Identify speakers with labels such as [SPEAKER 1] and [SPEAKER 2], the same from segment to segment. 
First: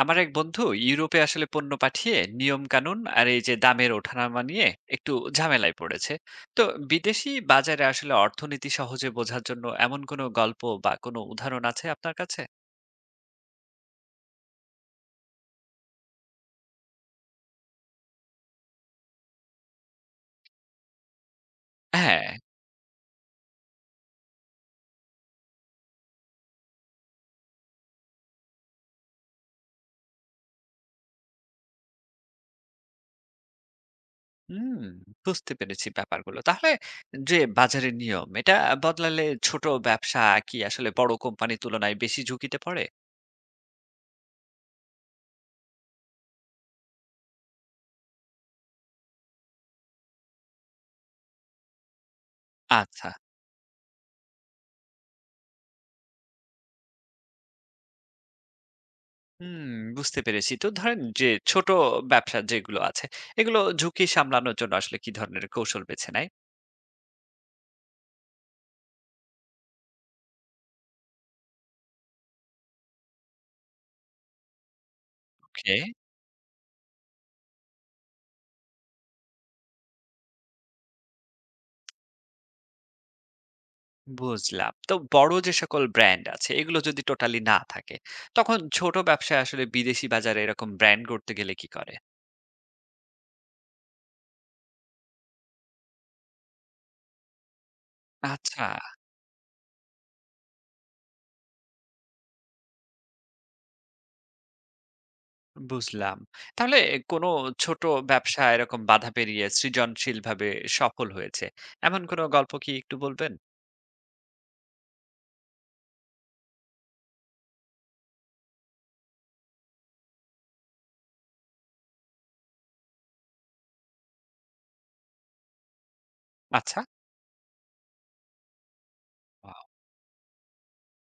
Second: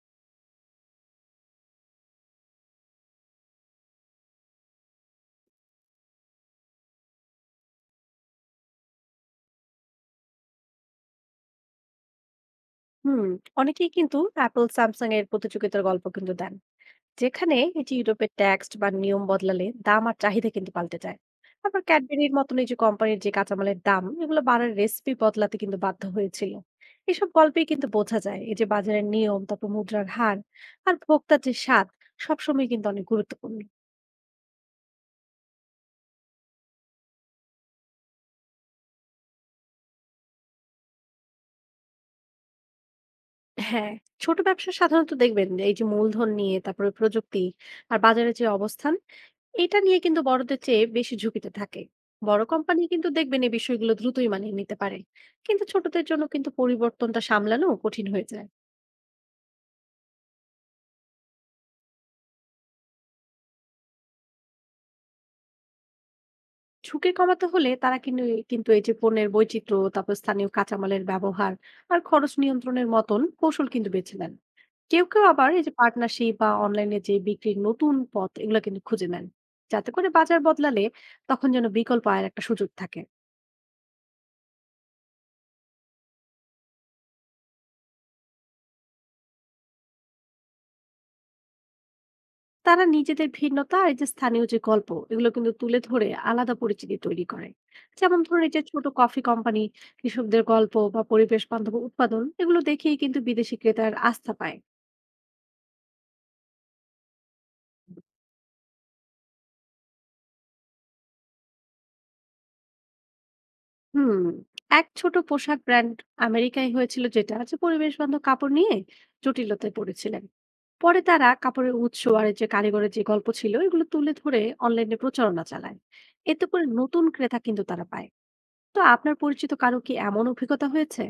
[SPEAKER 1] আমার এক বন্ধু ইউরোপে আসলে পণ্য পাঠিয়ে নিয়ম কানুন আর এই যে দামের ওঠানামা নিয়ে একটু ঝামেলায় পড়েছে। তো বিদেশি বাজারে আসলে অর্থনীতি সহজে বোঝার জন্য এমন কোনো গল্প বা কোনো উদাহরণ আছে আপনার কাছে?
[SPEAKER 2] হুম। অনেকেই কিন্তু অ্যাপল স্যামসাং এর প্রতিযোগিতার গল্প কিন্তু দেন, যেখানে এই যে ইউরোপের ট্যাক্স বা নিয়ম বদলালে দাম আর চাহিদা কিন্তু পাল্টে যায়। আবার
[SPEAKER 1] হ্যাঁ।
[SPEAKER 2] ক্যাডবেরির মতন এই যে কোম্পানির যে কাঁচামালের দাম এগুলো বাড়ার রেসিপি বদলাতে কিন্তু বাধ্য হয়েছিল। এসব গল্পেই কিন্তু বোঝা যায় এই যে বাজারের নিয়ম, তারপর মুদ্রার হার আর ভোক্তার যে স্বাদ সবসময় কিন্তু অনেক গুরুত্বপূর্ণ।
[SPEAKER 1] হুম, বুঝতে পেরেছি ব্যাপারগুলো। তাহলে যে বাজারের নিয়ম, এটা বদলালে ছোট ব্যবসা কি আসলে বড় কোম্পানি তুলনায় বেশি ঝুঁকিতে পড়ে?
[SPEAKER 2] হ্যাঁ, ছোট ব্যবসা সাধারণত দেখবেন যে এই যে মূলধন নিয়ে, তারপরে প্রযুক্তি আর বাজারের যে অবস্থান, এটা নিয়ে কিন্তু বড়দের চেয়ে বেশি ঝুঁকিতে থাকে। বড় কোম্পানি
[SPEAKER 1] আচ্ছা।
[SPEAKER 2] কিন্তু দেখবেন এই বিষয়গুলো দ্রুতই মানিয়ে নিতে পারে, কিন্তু ছোটদের জন্য কিন্তু পরিবর্তনটা সামলানো কঠিন হয়ে যায়।
[SPEAKER 1] হুম, বুঝতে পেরেছি। তো ধরেন যে ছোট ব্যবসা যেগুলো আছে, এগুলো ঝুঁকি সামলানোর জন্য আসলে কি ধরনের কৌশল বেছে নেয়?
[SPEAKER 2] ঝুঁকি কমাতে হলে তারা কিন্তু কিন্তু এই যে পণ্যের বৈচিত্র্য, তারপর স্থানীয় কাঁচামালের ব্যবহার আর খরচ নিয়ন্ত্রণের মতন কৌশল কিন্তু বেছে নেন। কেউ কেউ আবার এই যে
[SPEAKER 1] ওকে,
[SPEAKER 2] পার্টনারশিপ বা অনলাইনে যে বিক্রির নতুন পথ এগুলো কিন্তু খুঁজে নেন, যাতে করে বাজার বদলালে তখন যেন বিকল্প আয়ের একটা সুযোগ থাকে।
[SPEAKER 1] বুঝলাম। তো বড় যে সকল ব্র্যান্ড আছে এগুলো যদি টোটালি না থাকে, তখন ছোট ব্যবসায় আসলে বিদেশি বাজারে এরকম ব্র্যান্ড গড়তে গেলে কি করে?
[SPEAKER 2] তারা নিজেদের ভিন্নতা আর এই যে স্থানীয় যে গল্প এগুলো কিন্তু তুলে ধরে আলাদা পরিচিতি তৈরি করে। যেমন ধরুন এই যে
[SPEAKER 1] আচ্ছা,
[SPEAKER 2] ছোট কফি কোম্পানি, কৃষকদের গল্প বা পরিবেশ বান্ধব উৎপাদন এগুলো দেখেই কিন্তু বিদেশি ক্রেতার আস্থা পায়।
[SPEAKER 1] বুঝলাম। তাহলে কোনো ছোট ব্যবসা এরকম বাধা পেরিয়ে সৃজনশীলভাবে সফল হয়েছে। এমন কোনো গল্প কি একটু বলবেন?
[SPEAKER 2] হুম, এক ছোট পোশাক ব্র্যান্ড আমেরিকায় হয়েছিল, যেটা যে পরিবেশ বান্ধব কাপড় নিয়ে জটিলতায় পড়েছিলেন। পরে তারা কাপড়ের উৎস আর এই যে কারিগরের যে গল্প ছিল এগুলো তুলে ধরে অনলাইনে প্রচারণা চালায়, এতে করে
[SPEAKER 1] আচ্ছা।
[SPEAKER 2] নতুন ক্রেতা কিন্তু তারা পায়। তো আপনার পরিচিত কারো কি এমন অভিজ্ঞতা হয়েছে?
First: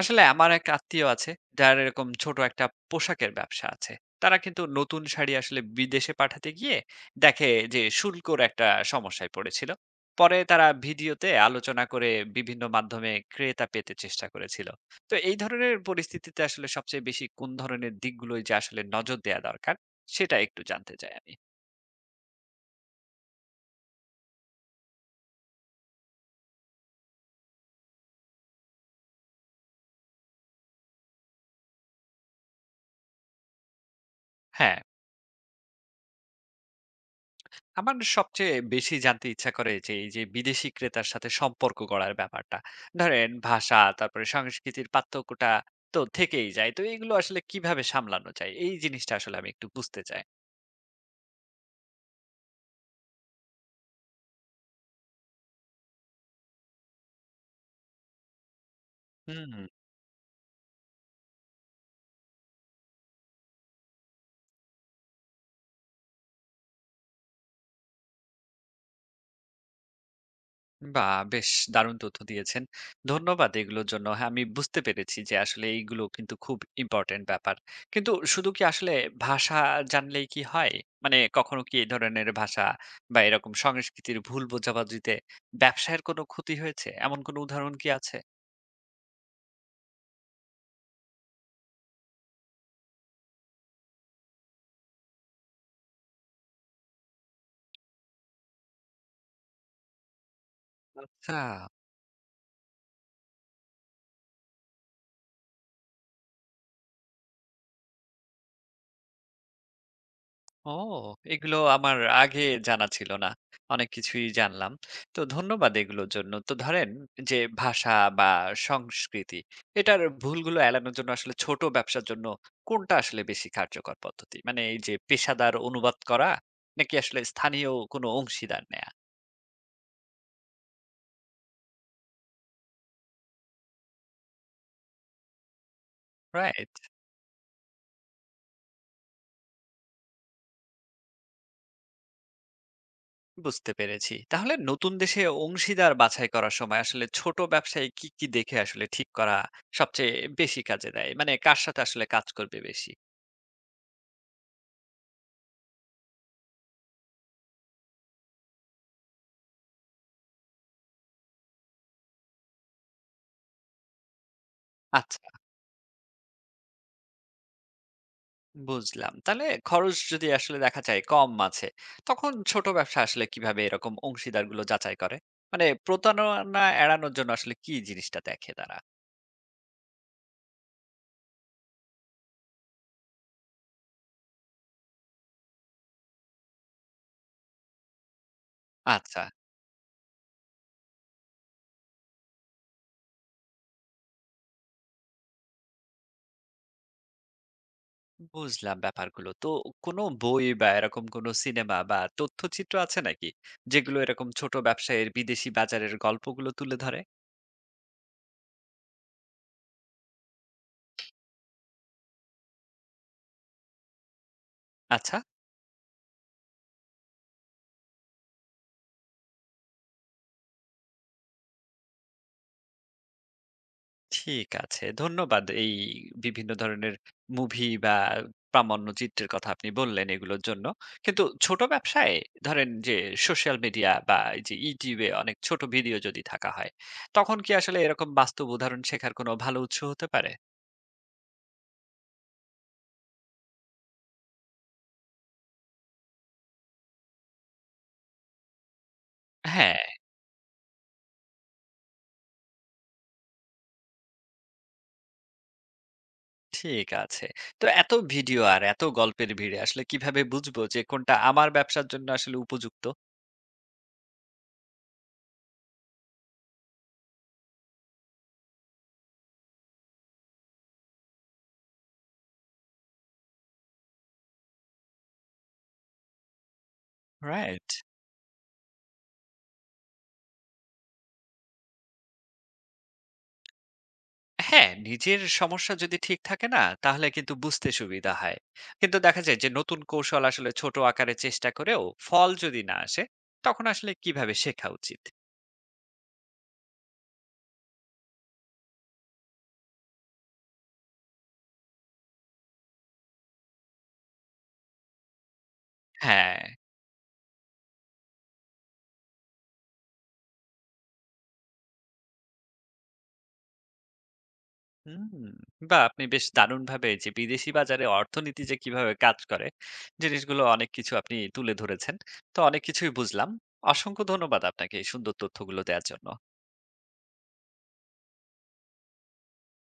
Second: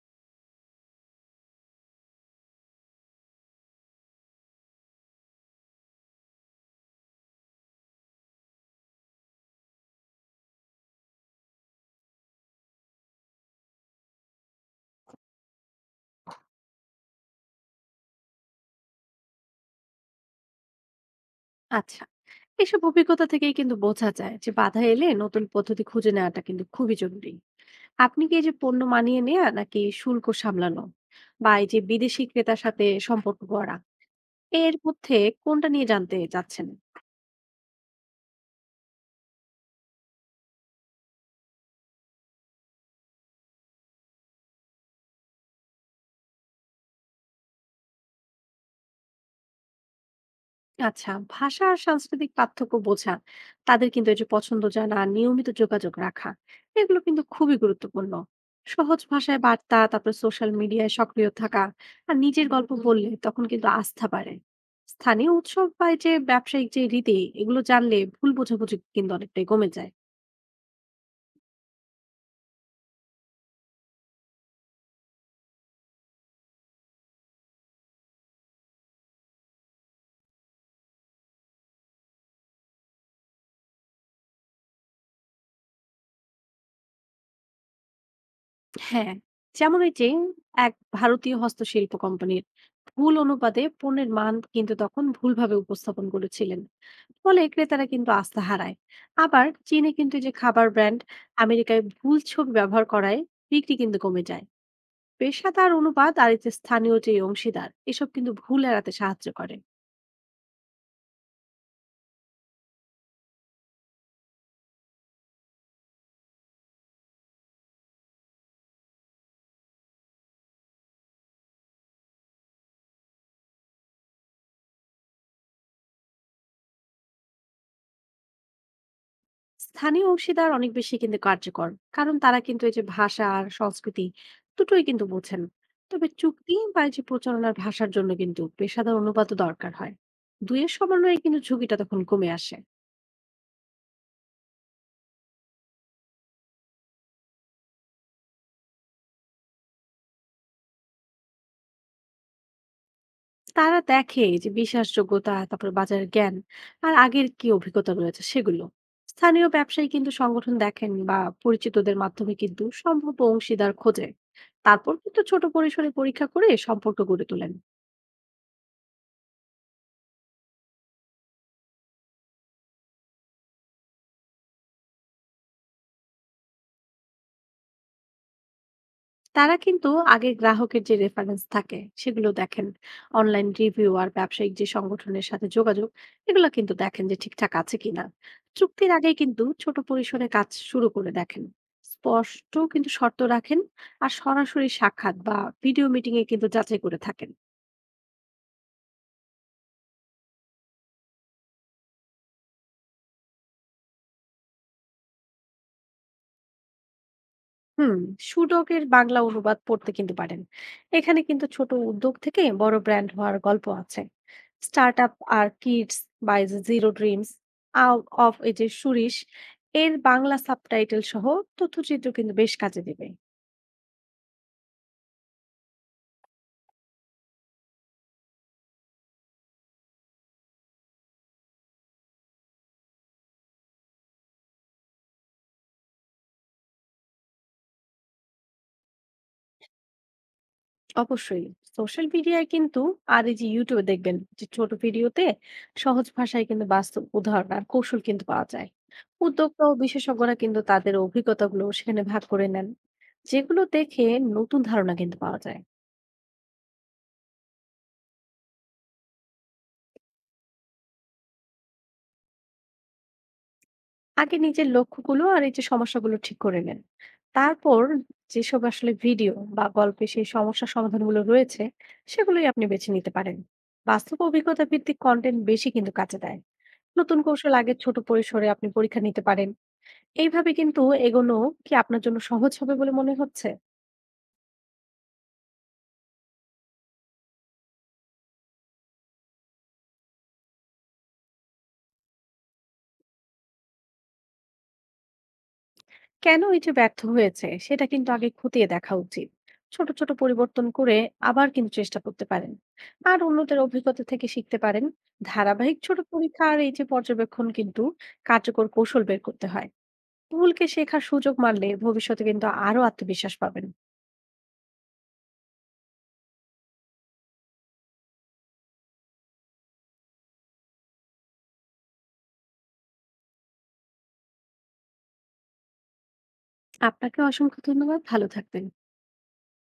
[SPEAKER 1] আসলে আমার এক আত্মীয় আছে, যার এরকম ছোট একটা পোশাকের ব্যবসা আছে। তারা কিন্তু নতুন শাড়ি আসলে বিদেশে পাঠাতে গিয়ে দেখে যে শুল্কর একটা সমস্যায় পড়েছিল। পরে তারা ভিডিওতে আলোচনা করে বিভিন্ন মাধ্যমে ক্রেতা পেতে চেষ্টা করেছিল। তো এই ধরনের পরিস্থিতিতে আসলে সবচেয়ে বেশি কোন ধরনের দিকগুলোই যে আসলে নজর দেওয়া দরকার, সেটা একটু জানতে চাই আমি।
[SPEAKER 2] আচ্ছা, এসব অভিজ্ঞতা থেকেই কিন্তু বোঝা যায় যে বাধা এলে নতুন পদ্ধতি খুঁজে নেওয়াটা কিন্তু খুবই জরুরি। আপনি কি এই যে পণ্য মানিয়ে নেয়া, নাকি শুল্ক সামলানো, বা এই যে বিদেশি ক্রেতার সাথে সম্পর্ক গড়া, এর
[SPEAKER 1] হ্যাঁ,
[SPEAKER 2] মধ্যে কোনটা নিয়ে জানতে চাচ্ছেন?
[SPEAKER 1] আমার সবচেয়ে বেশি জানতে ইচ্ছা করে যে এই যে বিদেশি ক্রেতার সাথে সম্পর্ক গড়ার ব্যাপারটা, ধরেন ভাষা তারপরে সংস্কৃতির পার্থক্যটা তো থেকেই যায়। তো এগুলো আসলে কিভাবে সামলানো যায়, এই জিনিসটা আসলে আমি একটু বুঝতে চাই।
[SPEAKER 2] আচ্ছা, ভাষা আর সাংস্কৃতিক পার্থক্য বোঝা, তাদের কিন্তু এই যে পছন্দ জানা, নিয়মিত যোগাযোগ রাখা, এগুলো কিন্তু খুবই গুরুত্বপূর্ণ। সহজ ভাষায়
[SPEAKER 1] হুম।
[SPEAKER 2] বার্তা, তারপর সোশ্যাল মিডিয়ায় সক্রিয় থাকা আর নিজের গল্প বললে তখন কিন্তু আস্থা বাড়ে। স্থানীয় উৎসব বা এই যে ব্যবসায়িক যে রীতি, এগুলো জানলে ভুল বোঝাবুঝি কিন্তু অনেকটাই কমে যায়।
[SPEAKER 1] বাহ! বেশ দারুণ তথ্য দিয়েছেন। ধন্যবাদ এগুলোর জন্য। হ্যাঁ, আমি বুঝতে পেরেছি যে আসলে এইগুলো কিন্তু খুব ইম্পোর্টেন্ট ব্যাপার। কিন্তু শুধু কি আসলে ভাষা জানলেই কি হয়? মানে কখনো কি এই ধরনের ভাষা বা এরকম সংস্কৃতির ভুল বোঝাবুঝিতে ব্যবসায়ের কোনো ক্ষতি হয়েছে? এমন কোনো উদাহরণ কি আছে?
[SPEAKER 2] হ্যাঁ, যেমন এই যে এক ভারতীয় হস্তশিল্প কোম্পানির ভুল অনুপাতে পণ্যের মান কিন্তু তখন ভুলভাবে উপস্থাপন করেছিলেন, ফলে ক্রেতারা কিন্তু আস্থা হারায়। আবার চীনে কিন্তু এই যে খাবার ব্র্যান্ড
[SPEAKER 1] আচ্ছা।
[SPEAKER 2] আমেরিকায় ভুল ছবি ব্যবহার করায় বিক্রি কিন্তু কমে যায়। পেশাদার অনুপাত আর এই যে স্থানীয় যে অংশীদার এসব কিন্তু ভুল এড়াতে সাহায্য করে।
[SPEAKER 1] ও! এগুলো আমার আগে জানা ছিল না। অনেক কিছুই জানলাম। তো ধন্যবাদ এগুলোর জন্য। তো ধরেন যে ভাষা বা সংস্কৃতি, এটার ভুলগুলো এড়ানোর জন্য আসলে ছোট ব্যবসার জন্য কোনটা আসলে বেশি কার্যকর পদ্ধতি? মানে এই যে পেশাদার অনুবাদ করা নাকি আসলে স্থানীয় কোনো অংশীদার নেয়া?
[SPEAKER 2] স্থানীয় অংশীদার অনেক বেশি কিন্তু কার্যকর, কারণ তারা কিন্তু এই যে ভাষা আর সংস্কৃতি দুটোই কিন্তু বোঝেন। তবে চুক্তি
[SPEAKER 1] রাইট,
[SPEAKER 2] বা এই যে প্রচারণার ভাষার জন্য কিন্তু পেশাদার অনুবাদও দরকার হয়। দুইয়ের সমন্বয়ে কিন্তু ঝুঁকিটা তখন কমে আসে।
[SPEAKER 1] বুঝতে পেরেছি। তাহলে নতুন দেশে অংশীদার বাছাই করার সময় আসলে ছোট ব্যবসায় কি, কি দেখে আসলে ঠিক করা সবচেয়ে বেশি কাজে দেয়? মানে কার সাথে আসলে কাজ করবে বেশি?
[SPEAKER 2] তারা দেখে যে বিশ্বাসযোগ্যতা, তারপর বাজার জ্ঞান আর আগের কি অভিজ্ঞতা রয়েছে সেগুলো। স্থানীয় ব্যবসায়ী কিন্তু সংগঠন দেখেন বা পরিচিতদের মাধ্যমে কিন্তু সম্ভাব্য অংশীদার খোঁজে। তারপর
[SPEAKER 1] আচ্ছা।
[SPEAKER 2] কিন্তু ছোট পরিসরে পরীক্ষা করে সম্পর্ক গড়ে তোলেন।
[SPEAKER 1] বুঝলাম। তাহলে খরচ যদি আসলে দেখা যায় কম আছে, তখন ছোট ব্যবসা আসলে কিভাবে এরকম অংশীদারগুলো যাচাই করে? মানে প্রতারণা এড়ানোর জন্য আসলে কি জিনিসটা দেখে তারা?
[SPEAKER 2] তারা কিন্তু আগে গ্রাহকের যে রেফারেন্স থাকে সেগুলো দেখেন, অনলাইন রিভিউ আর ব্যবসায়িক যে সংগঠনের সাথে যোগাযোগ, এগুলো কিন্তু দেখেন যে ঠিকঠাক আছে কিনা। চুক্তির আগে
[SPEAKER 1] আচ্ছা,
[SPEAKER 2] কিন্তু ছোট পরিসরে কাজ শুরু করে দেখেন, স্পষ্ট কিন্তু শর্ত রাখেন আর সরাসরি সাক্ষাৎ বা ভিডিও মিটিং এ কিন্তু যাচাই করে থাকেন।
[SPEAKER 1] বুঝলাম ব্যাপারগুলো। তো কোনো বই বা এরকম কোনো সিনেমা বা তথ্যচিত্র আছে নাকি, যেগুলো এরকম ছোট ব্যবসায়ের বিদেশি বাজারের গল্পগুলো তুলে ধরে?
[SPEAKER 2] হুম, সুডকের বাংলা অনুবাদ পড়তে কিন্তু পারেন, এখানে কিন্তু ছোট উদ্যোগ থেকে বড় ব্র্যান্ড হওয়ার গল্প আছে। স্টার্ট আপ
[SPEAKER 1] আচ্ছা।
[SPEAKER 2] আর কিডস বা জিরো ড্রিমস আউট অফ এই যে সুরিশ, এর বাংলা সাবটাইটেল সহ তথ্যচিত্র কিন্তু বেশ কাজে দেবে।
[SPEAKER 1] ঠিক আছে। ধন্যবাদ এই বিভিন্ন ধরনের মুভি বা প্রামাণ্যচিত্রের কথা আপনি বললেন, এগুলোর জন্য। কিন্তু ছোট ব্যবসায় ধরেন যে সোশ্যাল মিডিয়া বা এই যে YouTube এ অনেক ছোট ভিডিও যদি থাকা হয়, তখন কি আসলে এরকম বাস্তব উদাহরণ শেখার কোনো ভালো উৎস হতে পারে?
[SPEAKER 2] অবশ্যই। সোশ্যাল মিডিয়ায় কিন্তু আর এই যে YouTube এ দেখবেন যে ছোট ভিডিওতে সহজ ভাষায় কিন্তু বাস্তব উদাহরণ আর কৌশল কিন্তু পাওয়া যায়। উদ্যোক্তা ও
[SPEAKER 1] হ্যাঁ।
[SPEAKER 2] বিশেষজ্ঞরা কিন্তু তাদের অভিজ্ঞতাগুলো সেখানে ভাগ করে নেন, যেগুলো দেখে নতুন ধারণা কিন্তু পাওয়া যায়।
[SPEAKER 1] ঠিক আছে। তো এত ভিডিও আর এত গল্পের ভিড়ে আসলে কিভাবে বুঝবো যে কোনটা আমার ব্যবসার জন্য আসলে উপযুক্ত?
[SPEAKER 2] আগে নিজের লক্ষ্যগুলো আর এই যে সমস্যাগুলো ঠিক করে নেন, তারপর যেসব আসলে ভিডিও বা গল্পে সেই সমস্যা সমাধানগুলো রয়েছে সেগুলোই আপনি বেছে নিতে পারেন। বাস্তব অভিজ্ঞতা ভিত্তিক কন্টেন্ট বেশি কিন্তু কাজে দেয়। নতুন কৌশল
[SPEAKER 1] রাইট।
[SPEAKER 2] আগে ছোট পরিসরে আপনি পরীক্ষা নিতে পারেন। এইভাবে কিন্তু এগোনো কি আপনার জন্য সহজ হবে বলে মনে হচ্ছে?
[SPEAKER 1] হ্যাঁ, নিজের সমস্যা যদি ঠিক থাকে না, তাহলে কিন্তু বুঝতে সুবিধা হয়। কিন্তু দেখা যায় যে নতুন কৌশল আসলে ছোট আকারে চেষ্টা করেও ফল যদি না আসে, তখন আসলে কিভাবে শেখা উচিত?
[SPEAKER 2] কেন এই যে ব্যর্থ হয়েছে সেটা কিন্তু আগে খতিয়ে দেখা উচিত। ছোট ছোট পরিবর্তন করে আবার কিন্তু চেষ্টা করতে পারেন আর অন্যদের অভিজ্ঞতা থেকে শিখতে পারেন। ধারাবাহিক ছোট
[SPEAKER 1] হ্যাঁ।
[SPEAKER 2] পরীক্ষা আর এই যে পর্যবেক্ষণ কিন্তু কার্যকর কৌশল বের করতে হয়। ভুলকে শেখার সুযোগ মানলে ভবিষ্যতে কিন্তু আরো আত্মবিশ্বাস পাবেন।
[SPEAKER 1] হুম। বাহ! আপনি বেশ দারুণভাবে যে বিদেশি বাজারে অর্থনীতি যে কিভাবে কাজ করে, জিনিসগুলো অনেক কিছু আপনি তুলে ধরেছেন। তো অনেক কিছুই বুঝলাম। অসংখ্য ধন্যবাদ আপনাকে এই সুন্দর তথ্যগুলো দেওয়ার জন্য।
[SPEAKER 2] আপনাকে অসংখ্য ধন্যবাদ, ভালো থাকবেন।